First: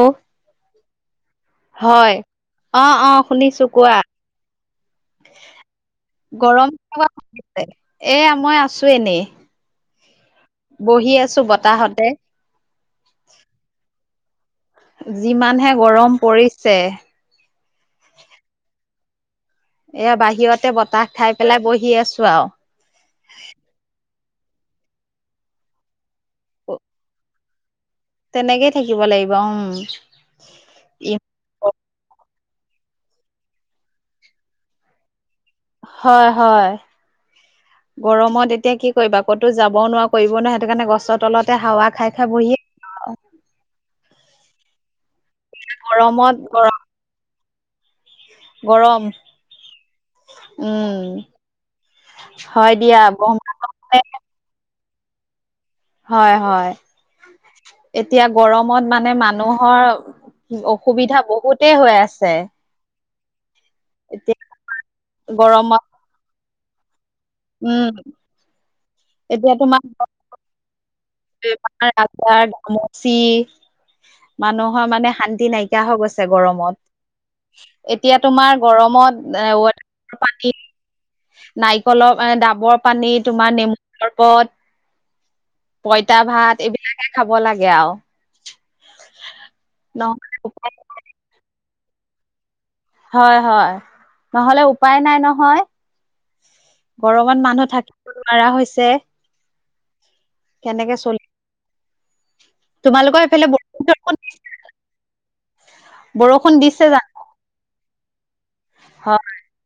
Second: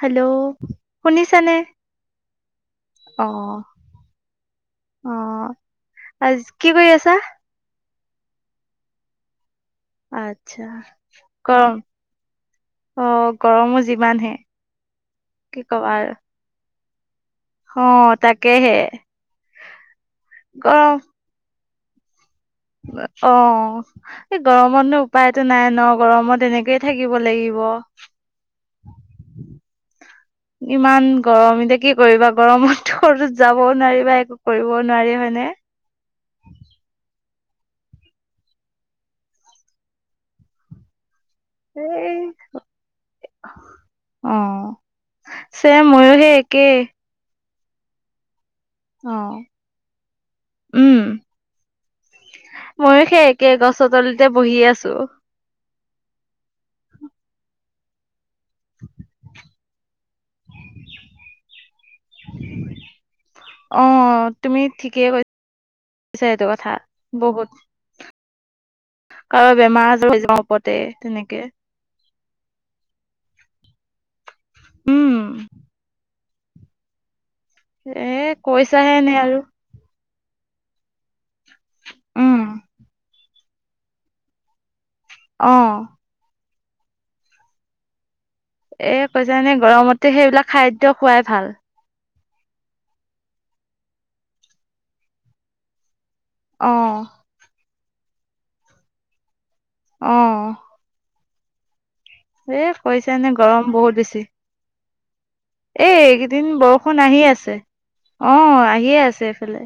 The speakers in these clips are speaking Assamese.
হেল্ল' শুনিছানে? হয় অ অ'। শুনিছো কোৱা অ' আজ গৰম কি কৰি কেনেকুৱা আছা? পৰিছে? এয়া মই আছোঁ এনেই। আচ্ছা। বহি আছো ক অ' বতাহতে গৰম গৰমো যিমানহে। কি যিমানহে কবা আৰু গৰম পৰিছে। অ' তাকেহে। এয়া বাহিৰতে গৰম বতাহ খাই পেলাই বহি আছোঁ আৰু। অ' এই গৰমতনো উপায়টো নাই ন'? গৰমত এনেকেই থাকিব লাগিব। তেনেকেই থাকিব লাগিব, উম। ইমান গৰম এতিয়া কি কৰিবা, গৰমততো ক'তো যাবওঁ নোৱাৰি বা একো কৰিবও নোৱাৰি হয়নে? হয়, হয়। গৰমত এতিয়া কি কৰিবা, ক'তো যাবওঁ নোৱাৰা, কৰিব নোৱাৰা সেইটো কাৰণে গছৰ তলতে হাৱা এই খাই খাই বহি অ' ছেম ময়ো সেই গৰমত একেই। গৰম গৰম। অ উম, হয় দিয়া ময়ো ব সেই একে গছৰ তলিতে [unintelligible] বহি আছোঁ। হয় হয়। এতিয়া গৰমত মানে মানুহৰ অসুবিধা বহুতেই হৈ আছে। অ' এতিয়া তুমি ঠিকেই কৈ গৰমত ছা এইটো কথা বহুত। উম। এতিয়া কাৰণ বেমাৰ আজাৰ হৈ যাব ওপতে তেনেকে। [unintelligible] গামচি, মানুহৰ মানে উম শান্তি নাইকিয়া হৈ গৈছে। তাই গৰমত। এ এতিয়া তোমাৰ কৈছাহে এনে আৰু গৰমত আ [unintelligible] নাৰিকলৰ উম ডাবৰ পানী, তোমাৰ নেমু চৰ্বত অ'। পইতা ভাত এইবিলাকে খাব লাগে আৰু। এ, কৈছ এনে গৰমতে নহলে সেইবিলাক উপায় খাদ্য খোৱাই ভাল। হয় হয়, নহ'লে উপায় নাই নহয়। অহ'। ঘৰত মানুহ থাকিব নোৱাৰা হৈছে। অহ'। তেনেকে চলি এ তোমালোকৰ কৈছানে, এনে এইফালে গৰম বহুত বৰষুণ বেছি। এই এইকেইদিন দিছে জানো বৰষুণ আহি আছে, অহ আহিয়ে হয় আছে এইফালে,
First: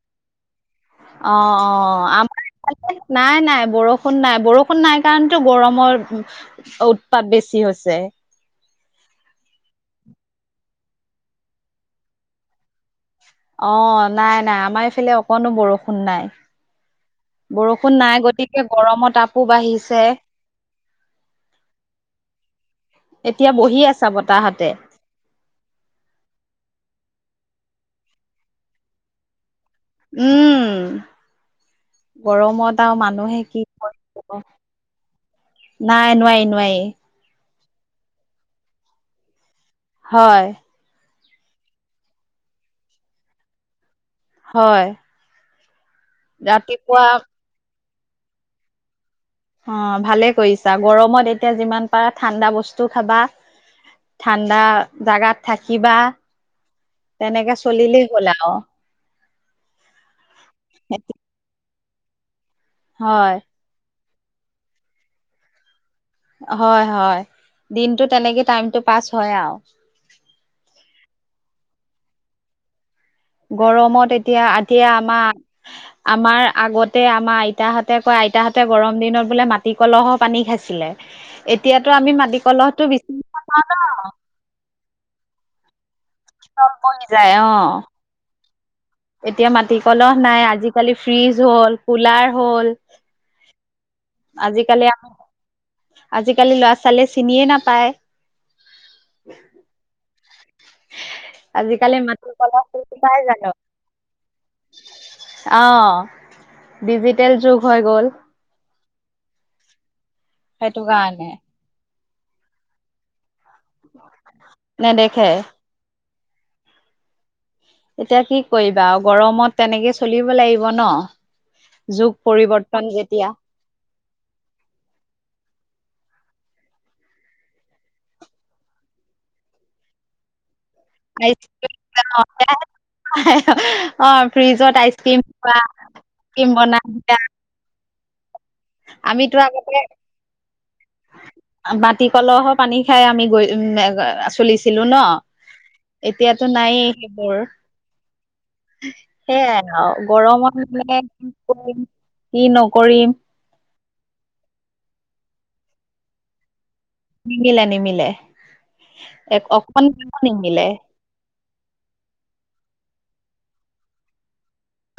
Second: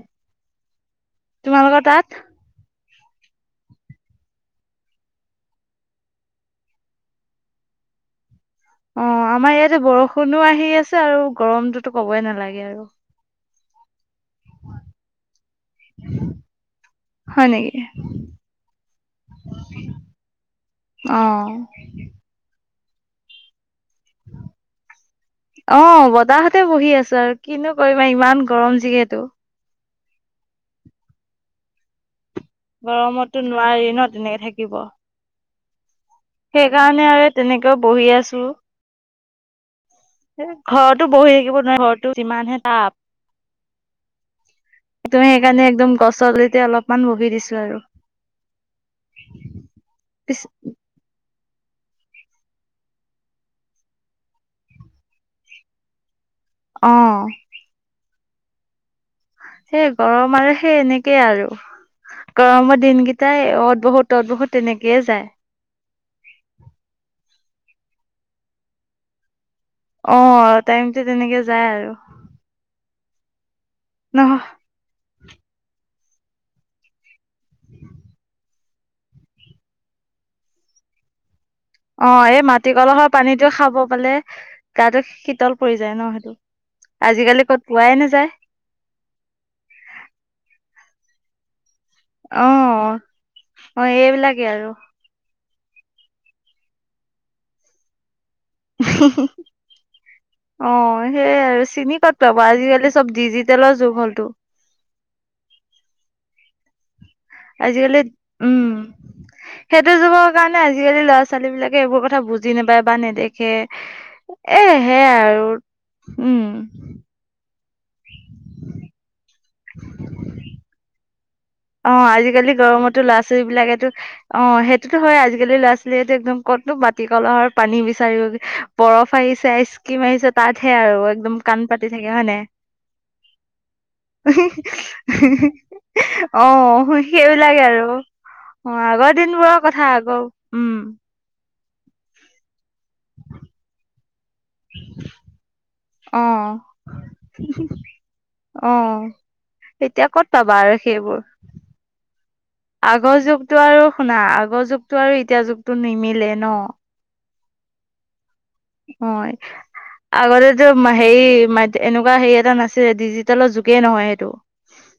অ অ তোমালোকৰ তাত আমাৰ নাই নাই বৰষুণ নাই বৰষুণ নাই কাৰনেটো গৰমত উৎপাত বেছি হৈছে। অ' আমাৰ ইয়াতে বৰষুণো আহি আছে আৰু গৰমটোতো ক'বই নালাগে আৰু। অ' নাই নাই আমাৰ ইফালে অকনো বৰষুণ নাই। হয় নেকি বৰষুণ নাই, গতিকে গৰমৰ তাপো বাঢ়িছে। অহ। এতিয়া বহি আছা বতাহতে। অ' বতাহতে বহি আছো আৰু কিনো কৰিম আৰু ইমান গৰম যিহেতু। উম গৰমত আৰু মানুহে গৰমতো কি নোৱাৰি ন' কৰিব তেনেকে থাকিব। নাই নোৱাৰি। নোৱাৰি সেইকাৰণে আৰু তেনেকৈ বহি আছো। হয় ঘৰতো বহি থাকিব নোৱাৰে, ঘৰতো যিমানহে তাপ। হয়। তুমি সেইকাৰণে একদম গছৰ তলিতে ৰাতিপুৱা অলপমান বহি দিছোঁ আৰু। অ' ভালে পিছ কৰিছা গৰমত এতিয়া যিমান পাৰা ঠাণ্ডা বস্তু খাবা। ঠাণ্ডা জাগাত থাকিবা, অ তেনেকে চলিলেই হ'ল আৰু। সেই গৰম আৰু সেই এনেকেই আৰু। গৰমৰ হয় দিনকেইটা অত বঢ়ো টত বড়ো, তেনেকেই যায়। হয় হয় দিনতটো তেনেকে টাইমটো পাছ হয় আৰু। অ টাইমটো তেনেকে যায় আৰু। গৰমত নহ এতিয়া, এতিয়া আমাৰ আমাৰ আগতে আমাৰ আইতাহঁতে কয়, আইতাহঁতে গৰম দিনত বোলে মাটি কলহৰ পানী খাইছিলে। [unintelligible] অ আমি এই মাটি কলহটো কলহৰ বিচাৰি পানীটো নাপাওঁ, খাব পালে গাটো শীতল পৰি যায় ন। তল পৰি যায় অ আজিকালি ক'ত পোৱাই নাযায়। এতিয়া মাটি কলহ নাই, আজিকালি ফ্ৰিজ হ'ল কুলাৰ অ হ'ল অ এইবিলাকেই আৰু আজিকালি আকৌ আজিকালি ল'ৰা ছোৱালীয়ে চিনিয়ে নাপায়। [unintelligible] অ সেয়াই আজিকালি চিনি ক'ত মাটি পাব কলহ আজিকালি চব ডিজিটেলৰ যুগ হ'লটো। অহ ডিজিটেল যুগ হৈ আজিকালি গ'ল। উম সেইটো যুগৰ কাৰণে সেইটো আজিকালি ল'ৰা কাৰণে ছোৱালী বিলাক এইবোৰ কথা বুজি নাপায় বা নেদেখে, এ সেয়াই নেদেখে আৰু। উম। এতিয়া কি কৰিবা আৰু গৰমত তেনেকে চলিব লাগিব ন'। অ' যুগ আজিকালি পৰিৱৰ্তন গৰমতো ল'ৰা যেতিয়া ছোৱালী বিলাকেতো অ' সেইটোতো হয়ে, আজিকালি ল'ৰা ছোৱালীটো একদম ক'তো মাটি কলহৰ পানী বিচাৰিগে। বৰফ আহিছে, আইস্কিম আহিছে, তাতহে আৰু‌ আইচক্ৰীম [unintelligible] অ', ফ্ৰিজত আইচক্ৰীম থোৱা। অ', সেইবিলাকে আৰু অ', আগৰ আমিতো দিনবোৰৰ আগতে কথা আকৌ, উম। মাটি কলহ পানী খাই, আমি গৈ, উম, চলিছিলো ন। অ এতিয়াতো নাইেই সেইবোৰ। অ সেইয়াই আৰু, এতিয়া ক'ত পাবা গৰমত আৰু মানে সেইবোৰ কি কৰিম, কি নকৰিম। টো আৰু শুনা আগৰ যুগতটো আৰু এতিয়া যুগতটো নিমিলে ন। নিমিলে নিমিলে, হয় এক অকণ [unintelligible] নিমিলে। আগতেতো হেৰি ম এনেকুৱা হেৰি এটা নাছিলে ডিজিটেলৰ যুগে নহয় সেইটো।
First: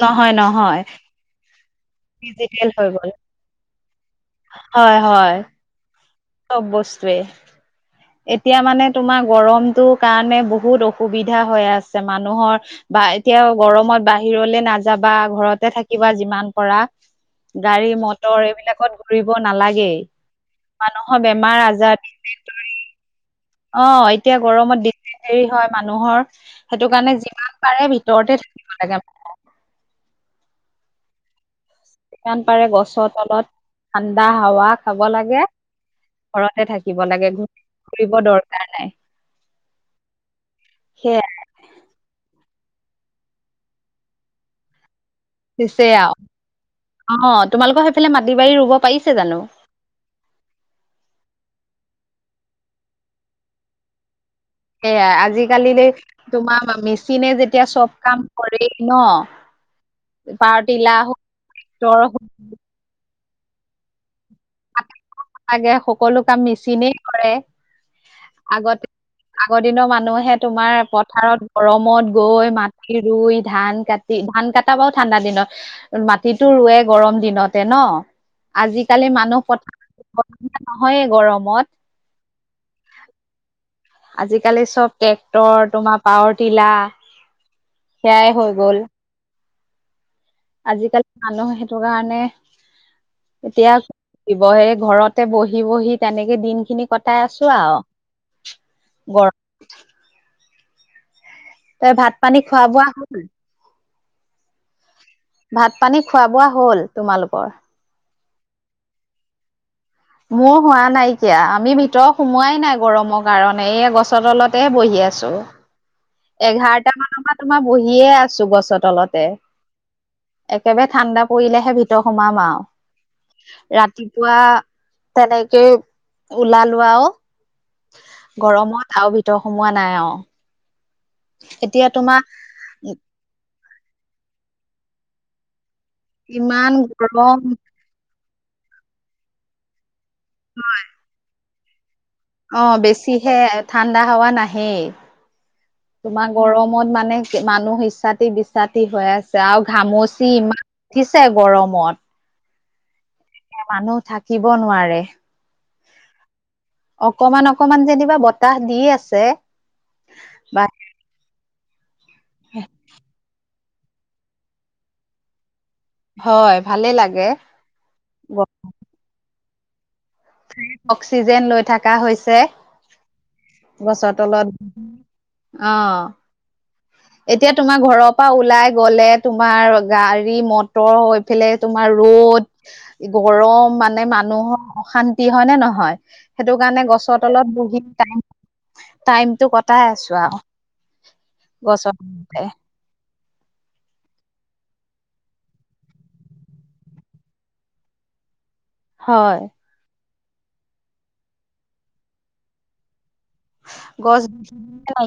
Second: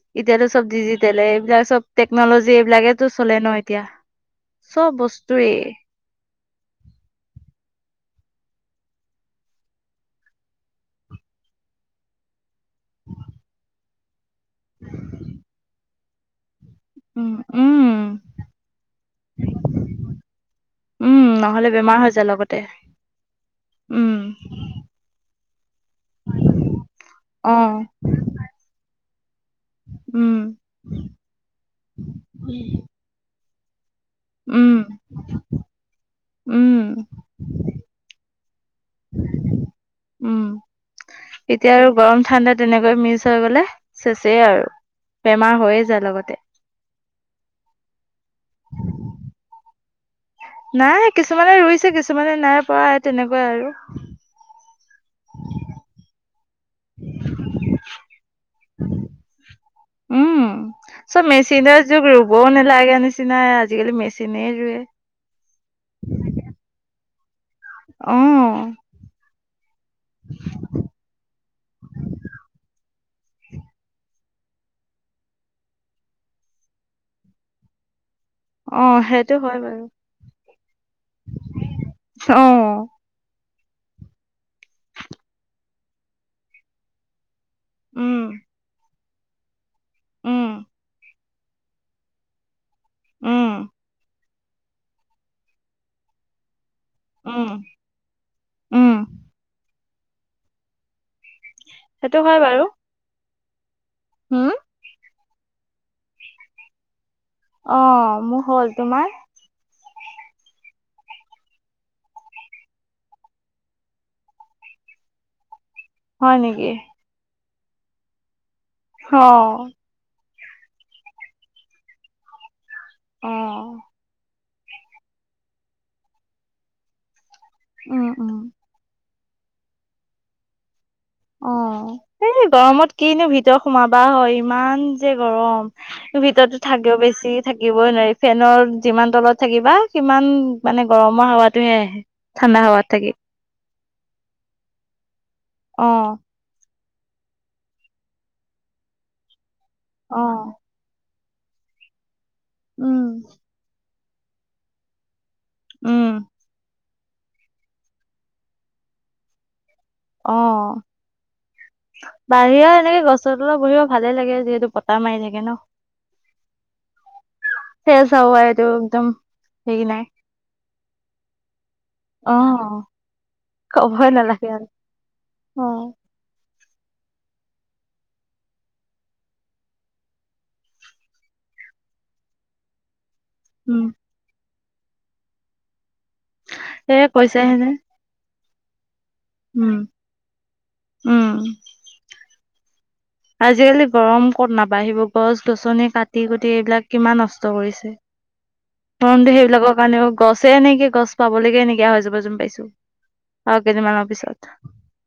নহয় এতিয়াতো চব নহয় দিজিতেলে এইবিলাক চব টেকনলজি ডিজিটেল হৈ এইবিলাকেটো গ'ল চলে ন এতিয়া, চব হয় হয় বস্তুয়েই। চব বস্তুৱে। এতিয়া মানে তোমাৰ গৰমটো কাৰণে বহুত অসুবিধা হৈ আছে, মানুহৰ বা এতিয়া গৰমত বাহিৰলে নাযাবা, ঘৰতে থাকিবা যিমান পাৰা। উম উম গাড়ী মটৰ এইবিলাকত ঘূৰিব নালাগেই। উম মানুহৰ বেমাৰ নহলে হৈ আজাৰ যায় লগতে [unintelligible] অ', উম এতিয়া গৰমত দি দি দেৰি হ'য়। মানুহৰ, সেইটো কাৰণে অ যিমান পাৰে ভিতৰতে থাকিব লাগে উম। যিমান পাৰে গছৰ তলত ঠাণ্ডা হাৱা উম খাব লাগে, ঘৰতে থাকিব উম লাগে। ঘুৰিব দৰকাৰ নাই। উম সেয়াই এতিয়া আৰু গৰম ঠাণ্ডা তেনেকৈ মিক্স হৈ গ'লে, চেচেই আৰু। বেমাৰ হৈয়ে চেচেই যায় আৰু, লগতে অ' তোমালোকৰ সেইফালে মাটি বাৰী ৰুব পাৰিছে জানো? নাই কিছুমানে ৰুইছে, কিছুমানে নাই পৰা সেই তেনেকুৱাই আৰু। সেয়াই আজিকালি তোমাৰ মেচিনে যেতিয়া চব কাম কৰেই ন উম পাৰটিলা, চব মেচিনৰ [unintelligible] [unintelligible] নালাগে নিচিনাই আজিকালি মেচিনে ৰুৱে। আগে সকলো কাম মেচিনে কৰে। উম। আগতে, আগৰ দিনৰ মানুহে তোমাৰ পথাৰত গৰমত গৈ, মাত ৰুই, ধান কাটি, ধান কটা বাৰু ঠাণ্ডা দিনত। মাটিতো ৰুৱে গৰম দিনতে ন, অ আজিকালি সেইটো মানুহ হয় পথাৰত বাৰু [unintelligible] নহয়ে গৰমত। অ'। আজিকালি চব ট্ৰেক্টৰ তোমাৰ পাৱাৰটিলাৰ, উম সেয়াই হৈ গ'ল। উম। আজিকালি মানুহ সেইটো কাৰণে, উম এতিয়া শিৱহে ঘৰতে বহি, বহি তেনেকে দিন খিনি কটাই উম আছো আৰু। উম গৰম তই ভাত সেইটো পানী খোৱা বোৱা হ'ল? উম? ভাত পানী খোৱা বোৱা, হ'ল তোমালোকৰ? অ', মোৰ হ'ল, তোমাৰ? মোৰ হোৱা নাইকিয়া আমি ভিতৰৰ সোমোৱাই নাই গৰমৰ, কাৰণে এই গছৰ তলতে বহি আছো। হয় নেকি এঘাৰটা মানৰ পৰা তোমাৰ বহিয়ে আছো গছৰ অ তলতে একেবাৰে ঠাণ্ডা, পৰিলেহে ভিতৰত সোমাম অ আৰু ৰাতিপুৱা তেনেকে ওলালোৱাও আৰু উম উম গৰমত আৰু ভিতৰত সোমোৱা নাই আৰু। অ', এতিয়া তোমাৰ এই গৰমত, কিনো ভিতৰত সোমাবা হয় ইমান যে গৰম, ভিতৰতো ইমান থাকেও বেছি গৰম থাকিব। ই নোৱাৰি ফেনৰ যিমান তলত থাকিবা সিমান মানে গৰমৰ, হাৱাতোহে আহে। ঠাণ্ডা অ হাৱাত থাকি বেছিহে ঠাণ্ডা, হাৱা নাহেই অ তোমাক গৰমত, মানে মানুহ ইছাটি -বিচাতি হৈ আছে আৰু অ ঘামচি, ইমান উঠি হে গৰমত, উম মানুহ থাকিব নোৱাৰে। উম অকমান অকমান যেনিবা বতাহ দি আছে। বা অ বাহিৰৰ এনেকে গছ তলা বহিব ভালে লাগে যিহেতু পতা মাৰি থাকে ন। হয় ভালে লাগে সে আছা হাইটো একদম সেৰি নাই। অক্সিজেন লৈ থাক। কা অ হৈছে ক'বই গছৰ, নালাগে আৰু তলত অ এতিয়া তোমাৰ ঘৰৰ পৰা ওলাই গ'লে তোমাৰ গাড়ী মটৰ হৈ ইপেলে তোমাৰ ৰ'দ গৰম উম মানে মানুহৰ অশান্তি হয় নে নহয়। সেইটো কাৰণে এ গছৰ কৈছেহে তলত যে বহি টাইম টো উম কটাই আছো। আৰু উম চায় [unintelligible] আজিকালি গৰম ক'ত নাপাঢ়িব গছ গছনি কাটি কুটি এইবিলাক কিমান নষ্ট কৰিছে। [inaudible] ম হয় সেইবিলাকৰ কাৰণেও গছে, এনেকে গছ, পাবলৈকে এ নাইকিয়া হৈ যাব যম পাইছো আৰু কেইদিনমানৰ পিছত।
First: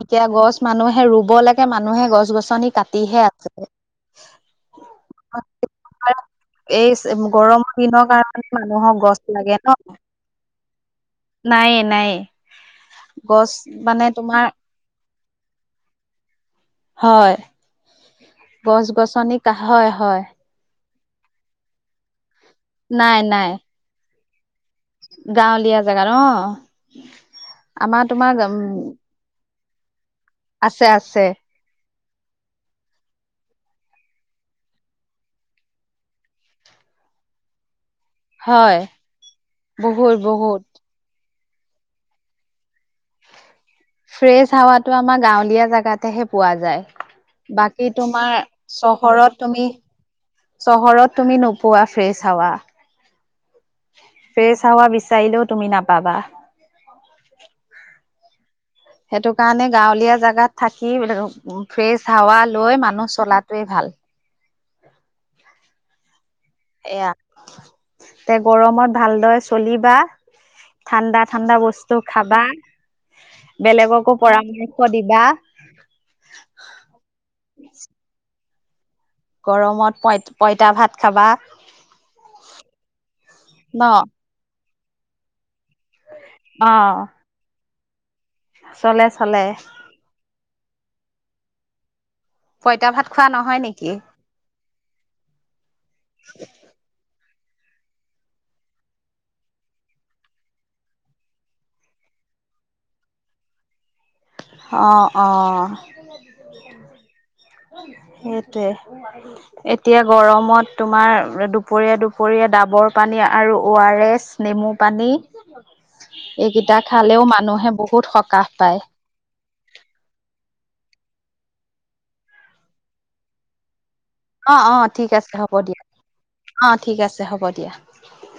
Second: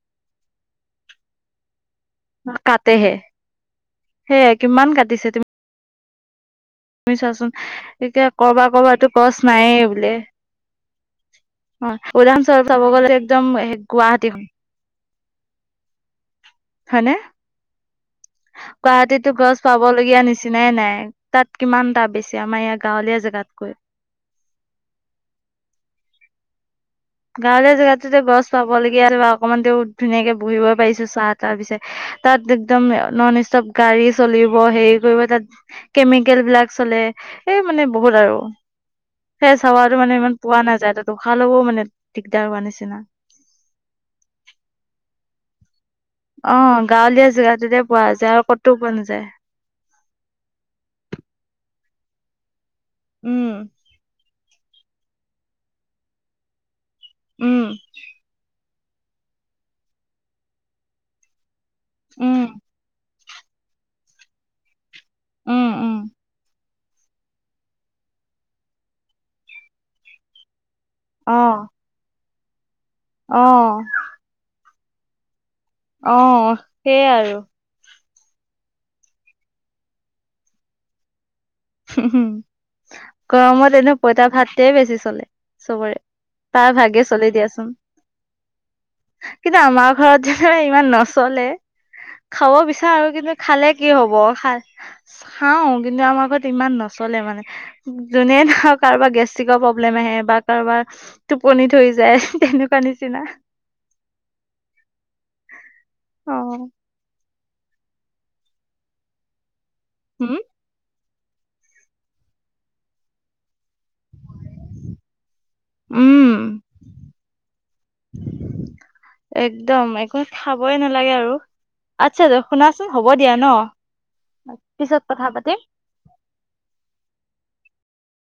এতিয়া গছ মানুহে ৰুব লাগে মানুহে গছ,। গছ -গছনি কাটেহে কাটিহে আছে। সেয়াই কিমান কাটিছে তুমি এই তুমি চোৱাচোন গৰমৰ, দিনৰ এতিয়া কাৰণে কৰবাত মানুহক কৰবাতো গছ, লাগে ন। নাইয়ে নায়ে হয় নায়ে উলাম চ চাব গ'লে একদম গছ মানে গুৱাহাটী তোমাৰ হয়। হয়নে হয়- গছ গুৱাহাটীতো, গছনি গছ, হয় হয় পাবলগীয়া নিচিনা। ব চিনাই নাই তাত কিমান দটা বেছি আমাৰ ইয়াৰ নাই গাঁৱলীয়া নাই জেগাতকৈ। গাঁৱলীয়া জেগাত অ গাঁৱলীয়া, আমাৰ জেগাতো তোমাৰ গছ উম পাবলগীয়া অকনমান তেওঁ ধুনীয়াকে বহিবই আছে পাৰিছো আছে চাহ- তাৰ পিছত। তাত একদম নন ষ্টপ গাড়ী চলিব হেৰি কৰিব তাত কেমিকেল বিলাক চলে সেই মানে বহুত আৰু হয় সেই চাৱাটো মানে বহুত ইমান পোৱা বহুত নাযায় ত উশাহ লবও মানে। দিগদাৰ হোৱা নিছি না। ফ্ৰেছ, হাৱাতটো আমাৰ গাঁৱলীয়া, জাগাতহে না। তাতেহে পোৱা অ যায়, গাঁৱলীয়া জেগাটোতে বাকী পোৱা যায় তোমাৰ আৰু ক'তো পোৱা নাযায় চহৰত তুমি, ‌চহৰত তুমি নোপোৱা ফ্ৰেছ হাৱা। উম ফ্ৰেছ হাৱা বিচাৰিলেও তুমি নাপাবা। উম। সেইটো কাৰণে গাঁৱলীয়া জেগাত থাকি, ফ্ৰেছ হাৱা উম লৈ মানুহ চলাতোৱে ভাল। উম উম এয়া তে গৰমত ভালদৰে চলিবা ঠাণ্ডা অ ঠাণ্ডা বস্তু খাবা, অ বেলেগকো পৰামৰ্শ দিবা অ', সেইয়াই আৰু। গৰমত পঁইত, পঁইতা ভাত খাবা। উম, গৰমত ন এনেও পঁইতা ভাতে বেছি চলে। সবৰে, অ তাৰ ভাগে চলি দিয়াচোন। চলে চলে কিন্তু আমাৰ ঘৰত যে ইমান নচলে খাব পঁইতা ভাত বিচাৰোঁ, খোৱা কিন্তু নহয় খালে নেকি কি হব খা, খাও কিন্তু আমাৰ ঘৰত ইমান নচলে মানে, যোনে ধৰক কাৰোবাৰ গেষ্ট্ৰিকৰ প্ৰব্লেম আহে বা কাৰোবাৰ টোপনি ধৰি যায় তেনেকুৱা নিচিনা। অ', অ', অ সেইটোৱে। এতিয়া হুম গৰমত তোমাৰ, দুপৰীয়া দুপৰীয়া ডাবৰ পানী আৰু অ' - আৰ - এছ, নেমু পানী উম এইকেইটা খালেও মানুহে বহুত সকাহ পায়। একদম একো খাবই নালাগে আৰু, আচ্ছা দ শুনাচোন হ'ব দিয়া ন অ', অ', পিছত ঠিক কথা আছে হ'ব পাতিম দিয়া, অ', ঠিক আছে, হ'ব দিয়া।